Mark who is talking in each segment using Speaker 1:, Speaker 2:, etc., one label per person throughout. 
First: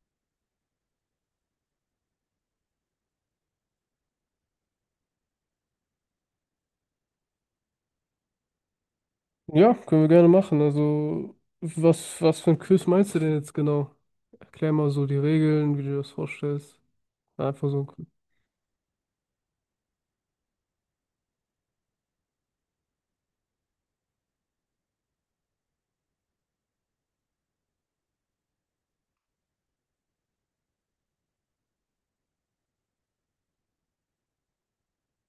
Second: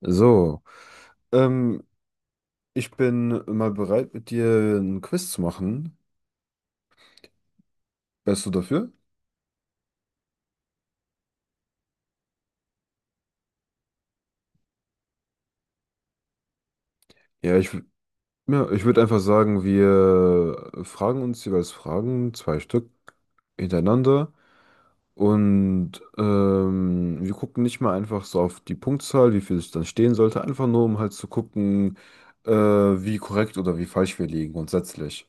Speaker 1: So, ähm, ich bin mal bereit, mit dir ein Quiz zu machen. Wärst du dafür?
Speaker 2: Ja, können wir gerne machen. Also, was für ein Quiz meinst du denn jetzt genau? Erklär mal so die Regeln, wie du dir das vorstellst.
Speaker 1: Ja,
Speaker 2: Einfach
Speaker 1: ich,
Speaker 2: so
Speaker 1: w-
Speaker 2: ein Quiz.
Speaker 1: ja, ich würde einfach sagen, wir fragen uns jeweils Fragen, zwei Stück hintereinander. Und wir gucken nicht mal einfach so auf die Punktzahl, wie viel es dann stehen sollte, einfach nur, um halt zu gucken, wie korrekt oder wie falsch wir liegen grundsätzlich.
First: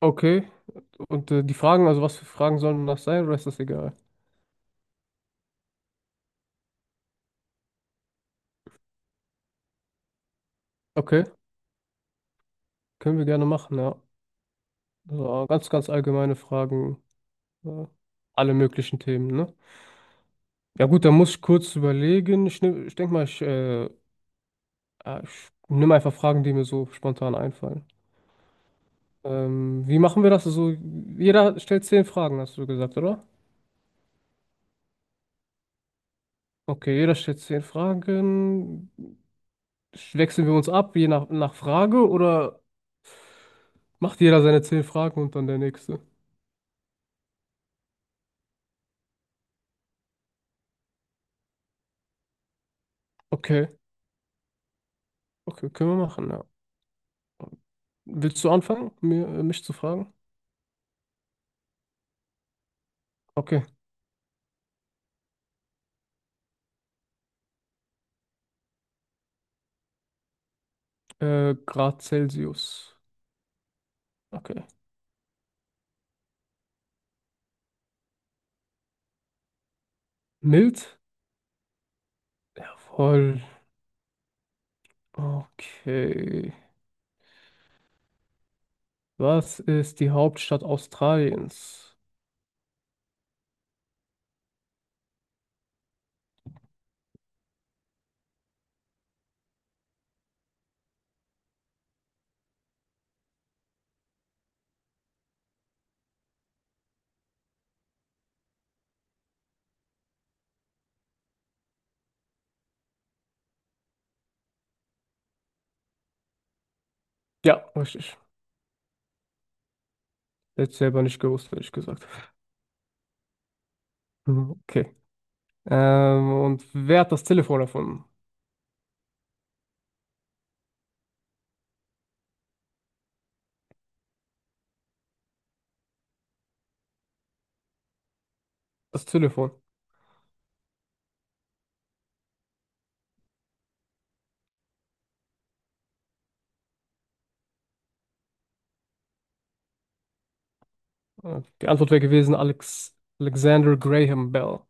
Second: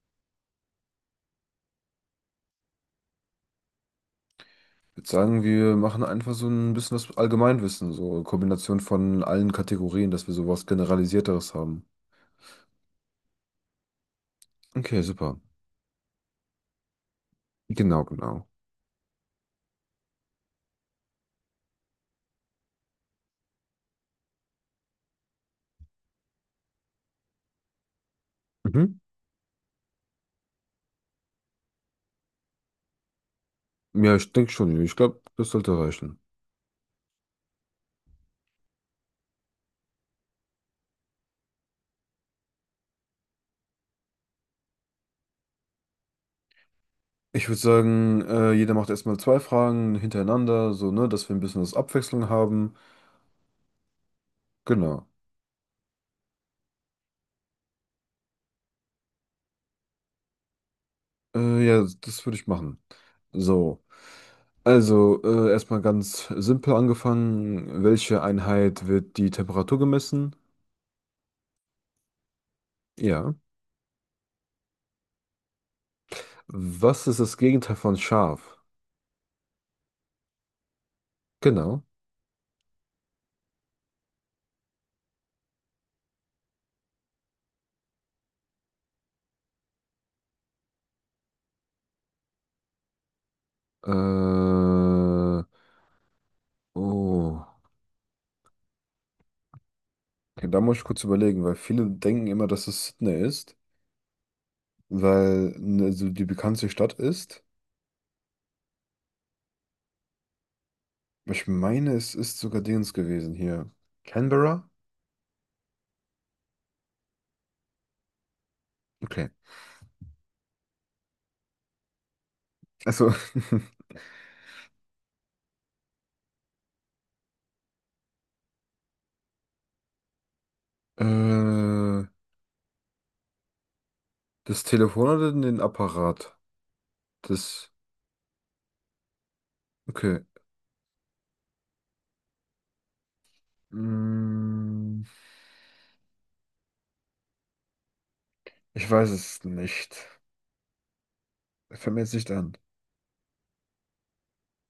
Speaker 2: Okay. Und die Fragen, also was für Fragen sollen das sein, oder ist das egal?
Speaker 1: Ich würde sagen, wir machen einfach so ein bisschen das Allgemeinwissen, so Kombination von allen Kategorien, dass wir sowas
Speaker 2: Okay,
Speaker 1: Generalisierteres haben.
Speaker 2: können wir gerne machen, ja.
Speaker 1: Okay, super.
Speaker 2: So ganz allgemeine Fragen. Ja.
Speaker 1: Genau, genau.
Speaker 2: Alle möglichen Themen, ne? Ja gut, dann muss ich kurz überlegen. Ich denke mal, ich nehme einfach Fragen, die mir so spontan einfallen.
Speaker 1: Mhm.
Speaker 2: Wie machen wir das? Also, jeder stellt zehn Fragen, hast du gesagt, oder?
Speaker 1: Ja, ich denke schon. Ich glaube, das sollte reichen.
Speaker 2: Okay, jeder stellt zehn Fragen. Wechseln wir uns ab, je nach Frage, oder macht jeder seine zehn Fragen und dann der nächste?
Speaker 1: Ich würde sagen, jeder macht erstmal zwei Fragen hintereinander, so, ne, dass wir ein bisschen was Abwechslung haben.
Speaker 2: Okay,
Speaker 1: Genau.
Speaker 2: okay, können wir machen, ja. Willst du anfangen, mich zu fragen?
Speaker 1: Ja, das würde ich machen.
Speaker 2: Okay,
Speaker 1: So. Also, erstmal ganz simpel angefangen. Welche Einheit wird die Temperatur gemessen?
Speaker 2: Grad Celsius.
Speaker 1: Ja.
Speaker 2: Okay.
Speaker 1: Was ist das Gegenteil von scharf?
Speaker 2: Mild?
Speaker 1: Genau.
Speaker 2: Jawohl. Okay. Was ist die Hauptstadt Australiens?
Speaker 1: Äh, oh. Okay, da muss ich kurz überlegen, weil viele denken immer, dass es Sydney ist, weil ne, so die bekannteste Stadt ist. Aber ich meine, es ist sogar Dings gewesen hier. Canberra?
Speaker 2: Ja, richtig.
Speaker 1: Okay.
Speaker 2: Hätte ich selber nicht gewusst, hätte ich gesagt.
Speaker 1: Also,
Speaker 2: Mhm, okay. Und wer hat das Telefon erfunden?
Speaker 1: äh, das Telefon oder den Apparat? Das,
Speaker 2: Das Telefon.
Speaker 1: okay. Mm, ich weiß es nicht.
Speaker 2: Die Antwort
Speaker 1: Fällt mir
Speaker 2: wäre
Speaker 1: jetzt nicht
Speaker 2: gewesen
Speaker 1: an.
Speaker 2: Alex Alexander Graham Bell.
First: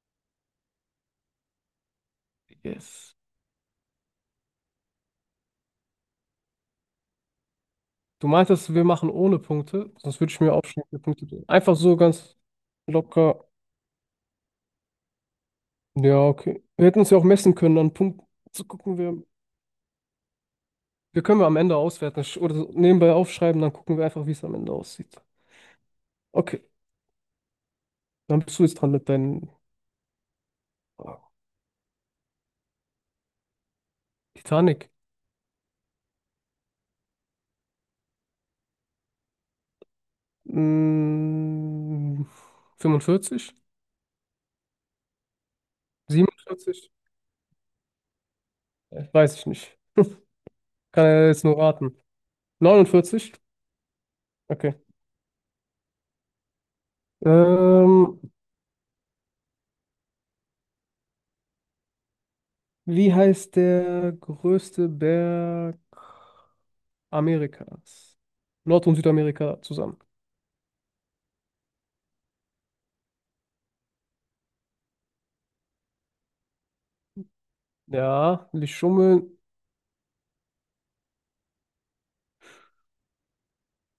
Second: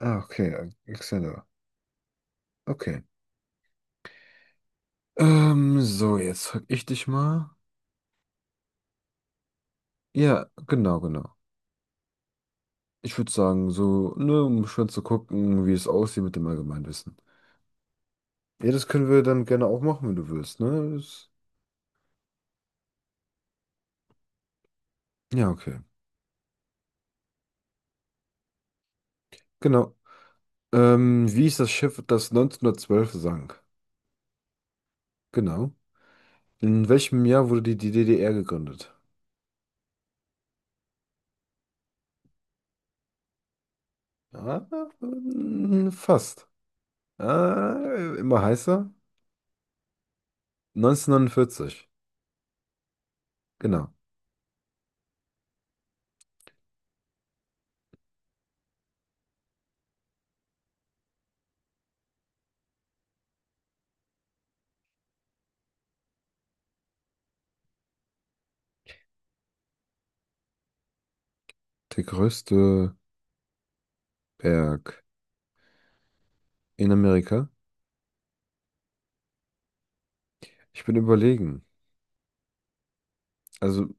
Speaker 1: Ah, okay. Alexander. Okay.
Speaker 2: Yes.
Speaker 1: So, jetzt frag ich dich mal.
Speaker 2: Du meintest, wir machen ohne Punkte, sonst würde ich
Speaker 1: Ja,
Speaker 2: mir aufschreiben, wie
Speaker 1: genau,
Speaker 2: viele Punkte.
Speaker 1: genau.
Speaker 2: Einfach so ganz
Speaker 1: Ich würde
Speaker 2: locker.
Speaker 1: sagen, so, ne, um schon zu gucken, wie es aussieht
Speaker 2: Ja,
Speaker 1: mit dem
Speaker 2: okay. Wir hätten uns
Speaker 1: Allgemeinwissen.
Speaker 2: ja auch messen können, an Punkten zu
Speaker 1: Ja, das
Speaker 2: gucken,
Speaker 1: können
Speaker 2: wir,
Speaker 1: wir dann gerne auch machen, wenn du willst, ne?
Speaker 2: wir können wir am Ende auswerten oder so nebenbei aufschreiben, dann gucken wir einfach, wie es am Ende aussieht.
Speaker 1: Ja, okay.
Speaker 2: Okay, dann bist du jetzt dran mit deinen
Speaker 1: Genau.
Speaker 2: Fragen.
Speaker 1: Wie ist das Schiff, das 1912 sank?
Speaker 2: Titanic.
Speaker 1: Genau. In welchem Jahr wurde die DDR gegründet?
Speaker 2: Mm, 45?
Speaker 1: Ah, fast.
Speaker 2: 47?
Speaker 1: Ah, immer heißer.
Speaker 2: Weiß ich nicht. Kann ja jetzt nur
Speaker 1: 1949.
Speaker 2: raten. 49?
Speaker 1: Genau.
Speaker 2: Okay. Ähm, Wie heißt der größte Berg Amerikas? Nord- und Südamerika zusammen.
Speaker 1: Der größte Berg in Amerika.
Speaker 2: Ja, nicht schummeln.
Speaker 1: Ich bin überlegen. Also,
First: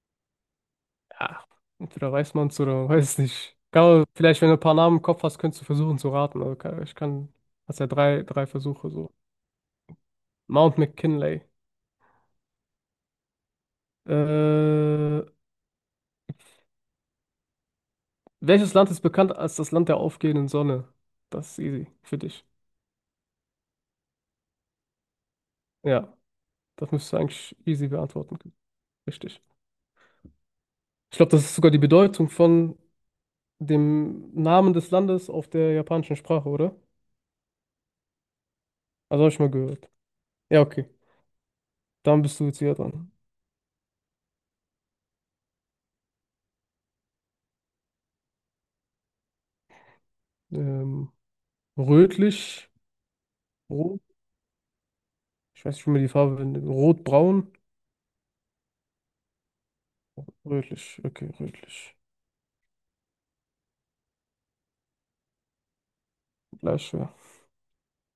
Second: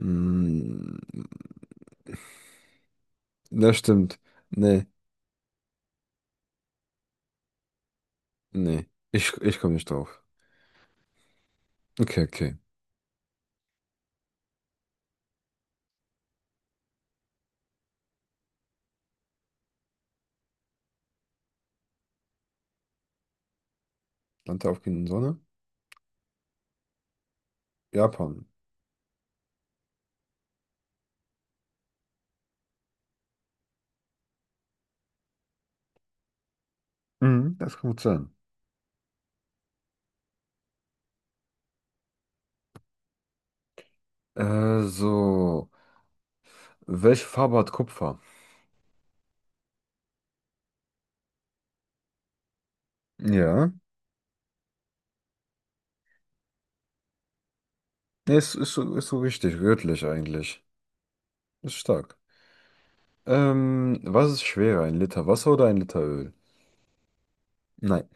Speaker 1: mh,
Speaker 2: Ja, entweder weiß man es oder man weiß es nicht.
Speaker 1: Das
Speaker 2: Kann man,
Speaker 1: stimmt.
Speaker 2: vielleicht, wenn du ein paar
Speaker 1: Nee,
Speaker 2: Namen im Kopf hast, könntest du versuchen zu raten. Also, ich kann, hast ja drei
Speaker 1: nee.
Speaker 2: Versuche so.
Speaker 1: Ich komme nicht drauf.
Speaker 2: Mount McKinley.
Speaker 1: Okay, okay.
Speaker 2: Äh, welches Land ist bekannt als das Land der aufgehenden Sonne? Das ist easy für dich.
Speaker 1: Land der aufgehenden Sonne?
Speaker 2: Ja, das müsstest du eigentlich easy beantworten
Speaker 1: Japan.
Speaker 2: können. Richtig. Ich glaube, das ist sogar die Bedeutung von dem Namen des Landes auf der japanischen Sprache, oder?
Speaker 1: Mhm, das kann gut sein.
Speaker 2: Also habe ich mal gehört. Ja, okay. Dann bist du jetzt wieder dran.
Speaker 1: So. Welche Farbe hat Kupfer?
Speaker 2: Ähm, Rötlich,
Speaker 1: Ja.
Speaker 2: rot. Ich weiß nicht, wie man die Farbe nennt. Rotbraun,
Speaker 1: Nee, ist so richtig. Rötlich eigentlich.
Speaker 2: rötlich. Okay,
Speaker 1: Ist
Speaker 2: rötlich.
Speaker 1: stark. Was ist schwerer? Ein Liter Wasser oder ein Liter Öl?
Speaker 2: Gleich schwer.
Speaker 1: Nein.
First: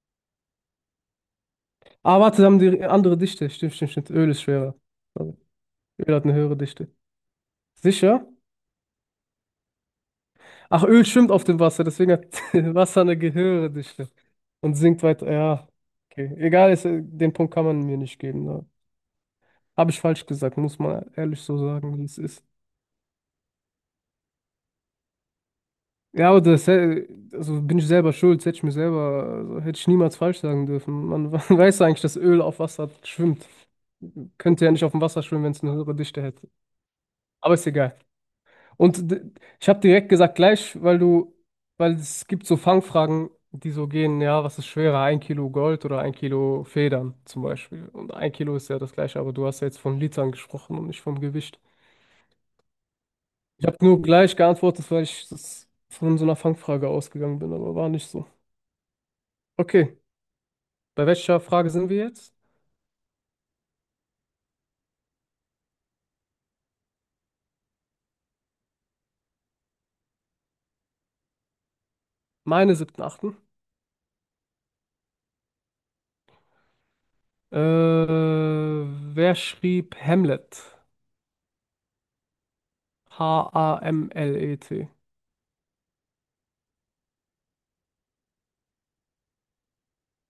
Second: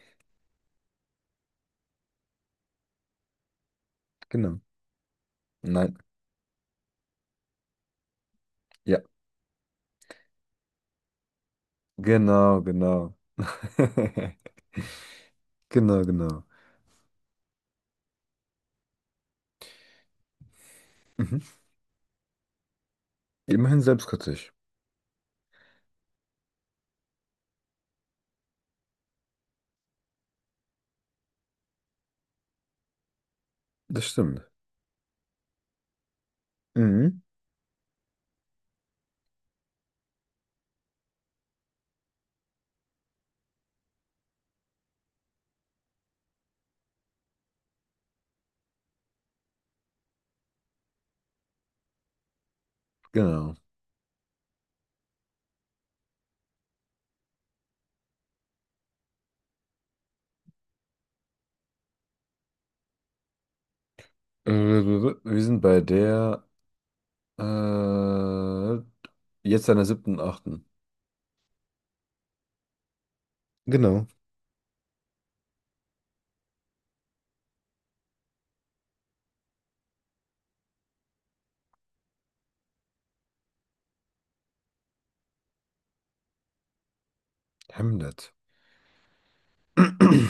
Speaker 2: Ah, warte, da haben die andere Dichte. Stimmt. Öl ist
Speaker 1: Genau.
Speaker 2: schwerer. Also,
Speaker 1: Nein.
Speaker 2: Öl hat eine höhere Dichte. Sicher?
Speaker 1: Ja.
Speaker 2: Ach, Öl schwimmt auf dem Wasser, deswegen hat
Speaker 1: Genau,
Speaker 2: Wasser
Speaker 1: genau.
Speaker 2: eine höhere Dichte und sinkt weiter. Ja,
Speaker 1: Genau,
Speaker 2: okay.
Speaker 1: genau.
Speaker 2: Egal, den Punkt kann man mir nicht geben. Ne? Habe ich falsch gesagt, muss man
Speaker 1: Mhm.
Speaker 2: ehrlich so sagen, wie es ist.
Speaker 1: Immerhin selbstkritisch.
Speaker 2: Ja, also bin ich selber schuld, hätte ich mir selber, also hätte ich niemals falsch sagen dürfen. Man weiß eigentlich, dass Öl auf Wasser schwimmt.
Speaker 1: Das stimmt.
Speaker 2: Könnte ja nicht auf dem Wasser schwimmen, wenn es eine höhere Dichte hätte.
Speaker 1: Mhm.
Speaker 2: Aber ist egal. Und d- Ich habe direkt gesagt gleich, weil es gibt so Fangfragen, die so gehen, ja, was ist schwerer, ein Kilo Gold oder ein Kilo Federn zum Beispiel. Und ein Kilo ist ja das gleiche, aber du hast ja jetzt von Litern gesprochen und nicht vom Gewicht.
Speaker 1: Genau.
Speaker 2: Ich habe nur gleich geantwortet, weil ich das von so einer Fangfrage ausgegangen bin, aber war nicht so. Okay, bei welcher Frage sind wir jetzt?
Speaker 1: Äh, Wir sind bei der Äh, jetzt an der siebten, achten.
Speaker 2: Meine siebten, achten.
Speaker 1: Genau.
Speaker 2: Äh, wer schrieb Hamlet? H-A-M-L-E-T.
Speaker 1: Hamlet. War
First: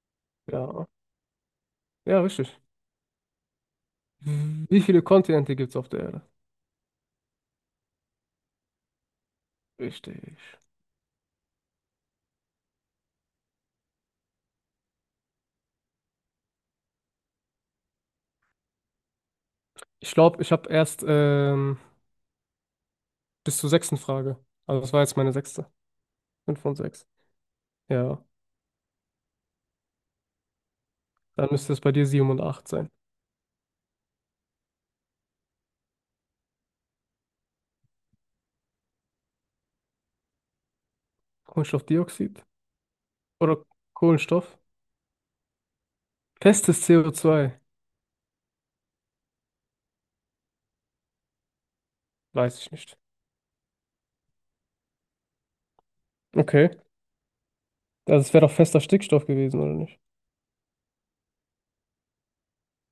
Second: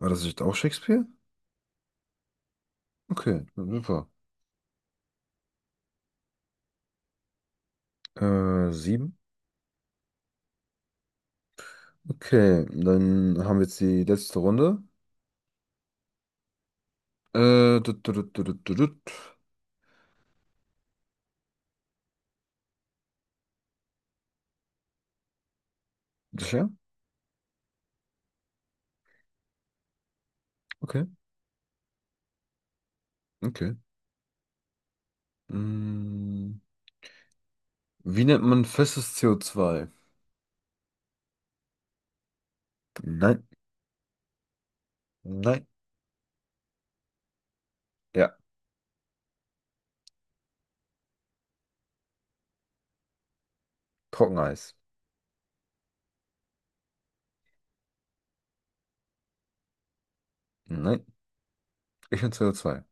Speaker 1: das nicht auch
Speaker 2: Ja,
Speaker 1: Shakespeare?
Speaker 2: ja, richtig.
Speaker 1: Okay, super.
Speaker 2: Wie viele Kontinente gibt es auf der Erde?
Speaker 1: Sieben.
Speaker 2: Richtig.
Speaker 1: Okay, dann haben wir jetzt die letzte Runde. Tut, tut, tut, tut, tut, tut.
Speaker 2: Ich glaube, ich habe erst bis zur sechsten Frage. Also das war jetzt meine sechste. Fünf
Speaker 1: Sicher?
Speaker 2: von sechs. Ja,
Speaker 1: Okay,
Speaker 2: dann müsste es bei dir sieben und acht sein.
Speaker 1: okay. Mm, wie nennt man festes CO2?
Speaker 2: Kohlenstoffdioxid
Speaker 1: Nein,
Speaker 2: oder Kohlenstoff?
Speaker 1: nein.
Speaker 2: Festes CO2.
Speaker 1: Ja,
Speaker 2: Weiß ich nicht.
Speaker 1: Trockeneis.
Speaker 2: Okay. Also es wäre doch fester Stickstoff gewesen, oder nicht?
Speaker 1: Nein, ich bin CO2.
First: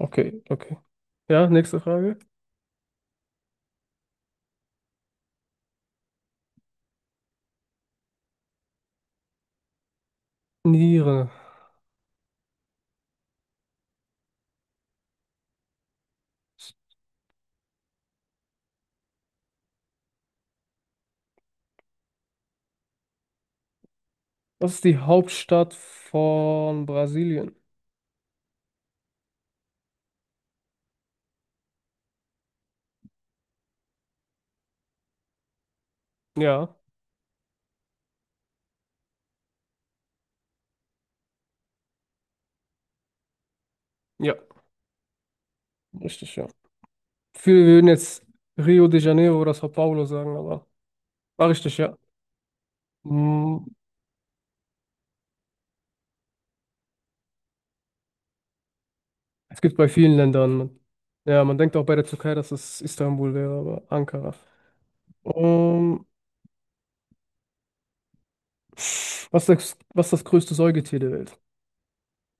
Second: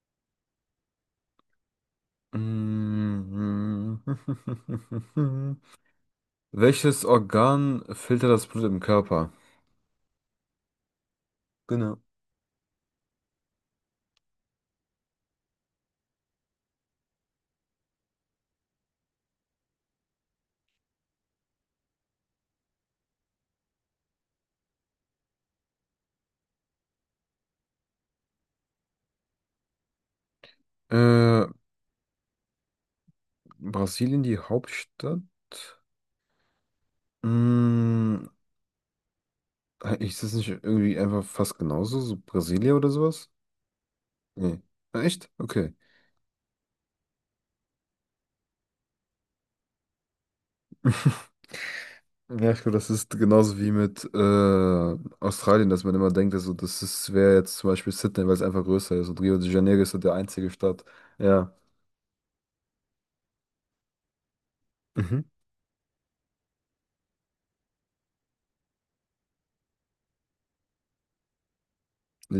Speaker 2: Okay. Ja, nächste Frage.
Speaker 1: Mm. Welches Organ filtert das Blut im Körper?
Speaker 2: Niere.
Speaker 1: Genau.
Speaker 2: Was ist die Hauptstadt von Brasilien?
Speaker 1: Äh, Brasilien, die Hauptstadt?
Speaker 2: Ja,
Speaker 1: Hm, ist das nicht irgendwie einfach fast genauso? So Brasilia oder sowas?
Speaker 2: ja,
Speaker 1: Nee. Ah, echt? Okay.
Speaker 2: richtig, ja. Viele würden jetzt Rio de Janeiro oder São Paulo sagen, aber war richtig, ja.
Speaker 1: Ja, ich glaube, das ist genauso
Speaker 2: Hm,
Speaker 1: wie mit Australien, dass man immer denkt, also das ist, wäre jetzt zum Beispiel Sydney, weil es einfach größer ist. Und Rio de
Speaker 2: es gibt
Speaker 1: Janeiro
Speaker 2: bei
Speaker 1: ist so der
Speaker 2: vielen
Speaker 1: einzige
Speaker 2: Ländern.
Speaker 1: Stadt.
Speaker 2: Ja,
Speaker 1: Ja.
Speaker 2: man denkt auch bei der Türkei, dass es Istanbul wäre, aber Ankara.
Speaker 1: Mhm.
Speaker 2: Um, was ist das größte Säugetier der Welt?
Speaker 1: Äh,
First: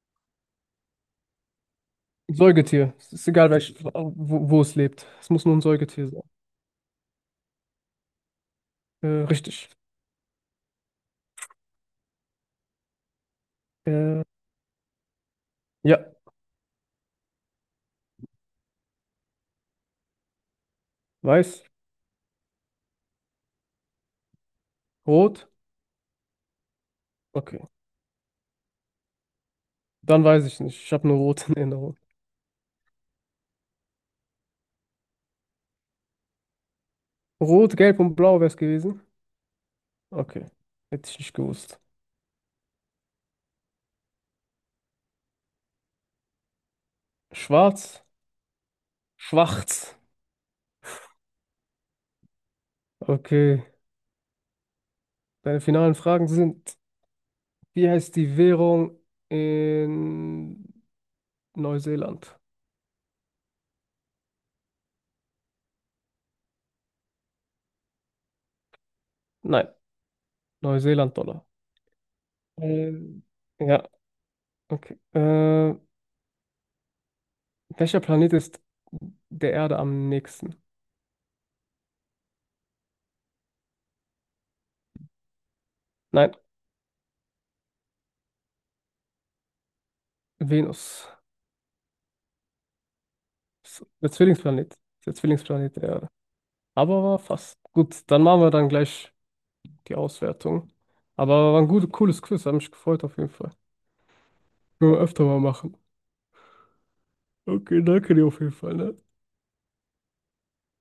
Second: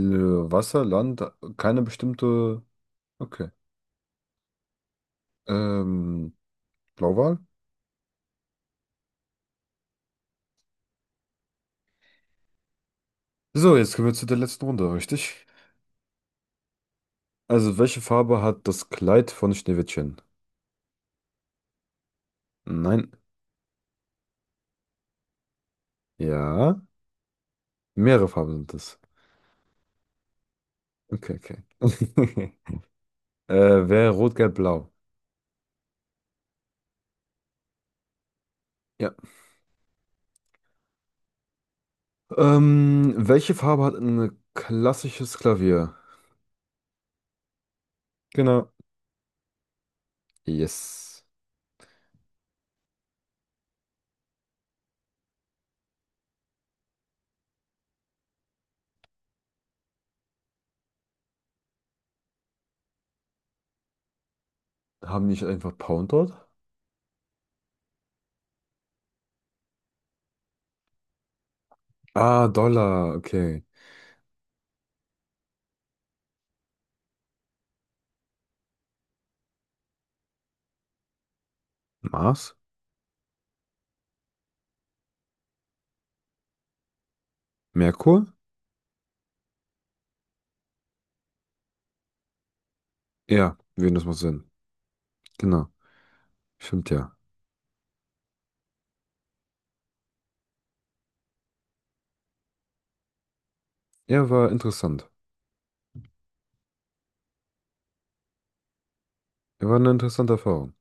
Speaker 1: Wasser, Land, keine
Speaker 2: Ein
Speaker 1: bestimmte.
Speaker 2: Säugetier. Es ist
Speaker 1: Okay.
Speaker 2: egal, wo es lebt. Es muss nur ein Säugetier sein.
Speaker 1: Ähm, Blauwal?
Speaker 2: Richtig.
Speaker 1: So, jetzt kommen wir
Speaker 2: Äh,
Speaker 1: zu der letzten Runde, richtig?
Speaker 2: ja,
Speaker 1: Also, welche Farbe hat das Kleid von Schneewittchen?
Speaker 2: weiß,
Speaker 1: Nein.
Speaker 2: rot.
Speaker 1: Ja.
Speaker 2: Okay.
Speaker 1: Mehrere Farben sind es.
Speaker 2: Dann weiß ich nicht. Ich habe nur
Speaker 1: Okay,
Speaker 2: rot in
Speaker 1: okay.
Speaker 2: Erinnerung.
Speaker 1: äh, wäre rot, gelb, blau.
Speaker 2: Rot, gelb und blau wäre es gewesen.
Speaker 1: Ja.
Speaker 2: Okay. Hätte ich nicht gewusst.
Speaker 1: Welche Farbe hat ein klassisches Klavier?
Speaker 2: Schwarz,
Speaker 1: Genau.
Speaker 2: schwarz.
Speaker 1: Yes.
Speaker 2: Okay. Deine finalen Fragen sind, wie heißt die Währung in Neuseeland?
Speaker 1: Haben die nicht einfach Pound dort?
Speaker 2: Nein, Neuseeland-Dollar.
Speaker 1: Ah, Dollar.
Speaker 2: Ähm,
Speaker 1: Okay.
Speaker 2: ja, okay. Äh, Welcher Planet ist der Erde am nächsten?
Speaker 1: Mars?
Speaker 2: Nein,
Speaker 1: Merkur?
Speaker 2: Venus.
Speaker 1: Ja,
Speaker 2: Ist
Speaker 1: Venus
Speaker 2: der
Speaker 1: macht Sinn.
Speaker 2: Zwillingsplanet. Ist der
Speaker 1: Genau.
Speaker 2: Zwillingsplanet der Erde.
Speaker 1: Stimmt
Speaker 2: Aber
Speaker 1: ja.
Speaker 2: war fast. Gut, dann machen wir dann gleich die Auswertung. Aber war ein gutes, cooles Quiz, hat mich gefreut auf jeden Fall.
Speaker 1: Ja, war
Speaker 2: Können wir
Speaker 1: interessant.
Speaker 2: öfter mal machen. Okay, danke dir auf jeden Fall, ne?
Speaker 1: Ja, war eine interessante Erfahrung.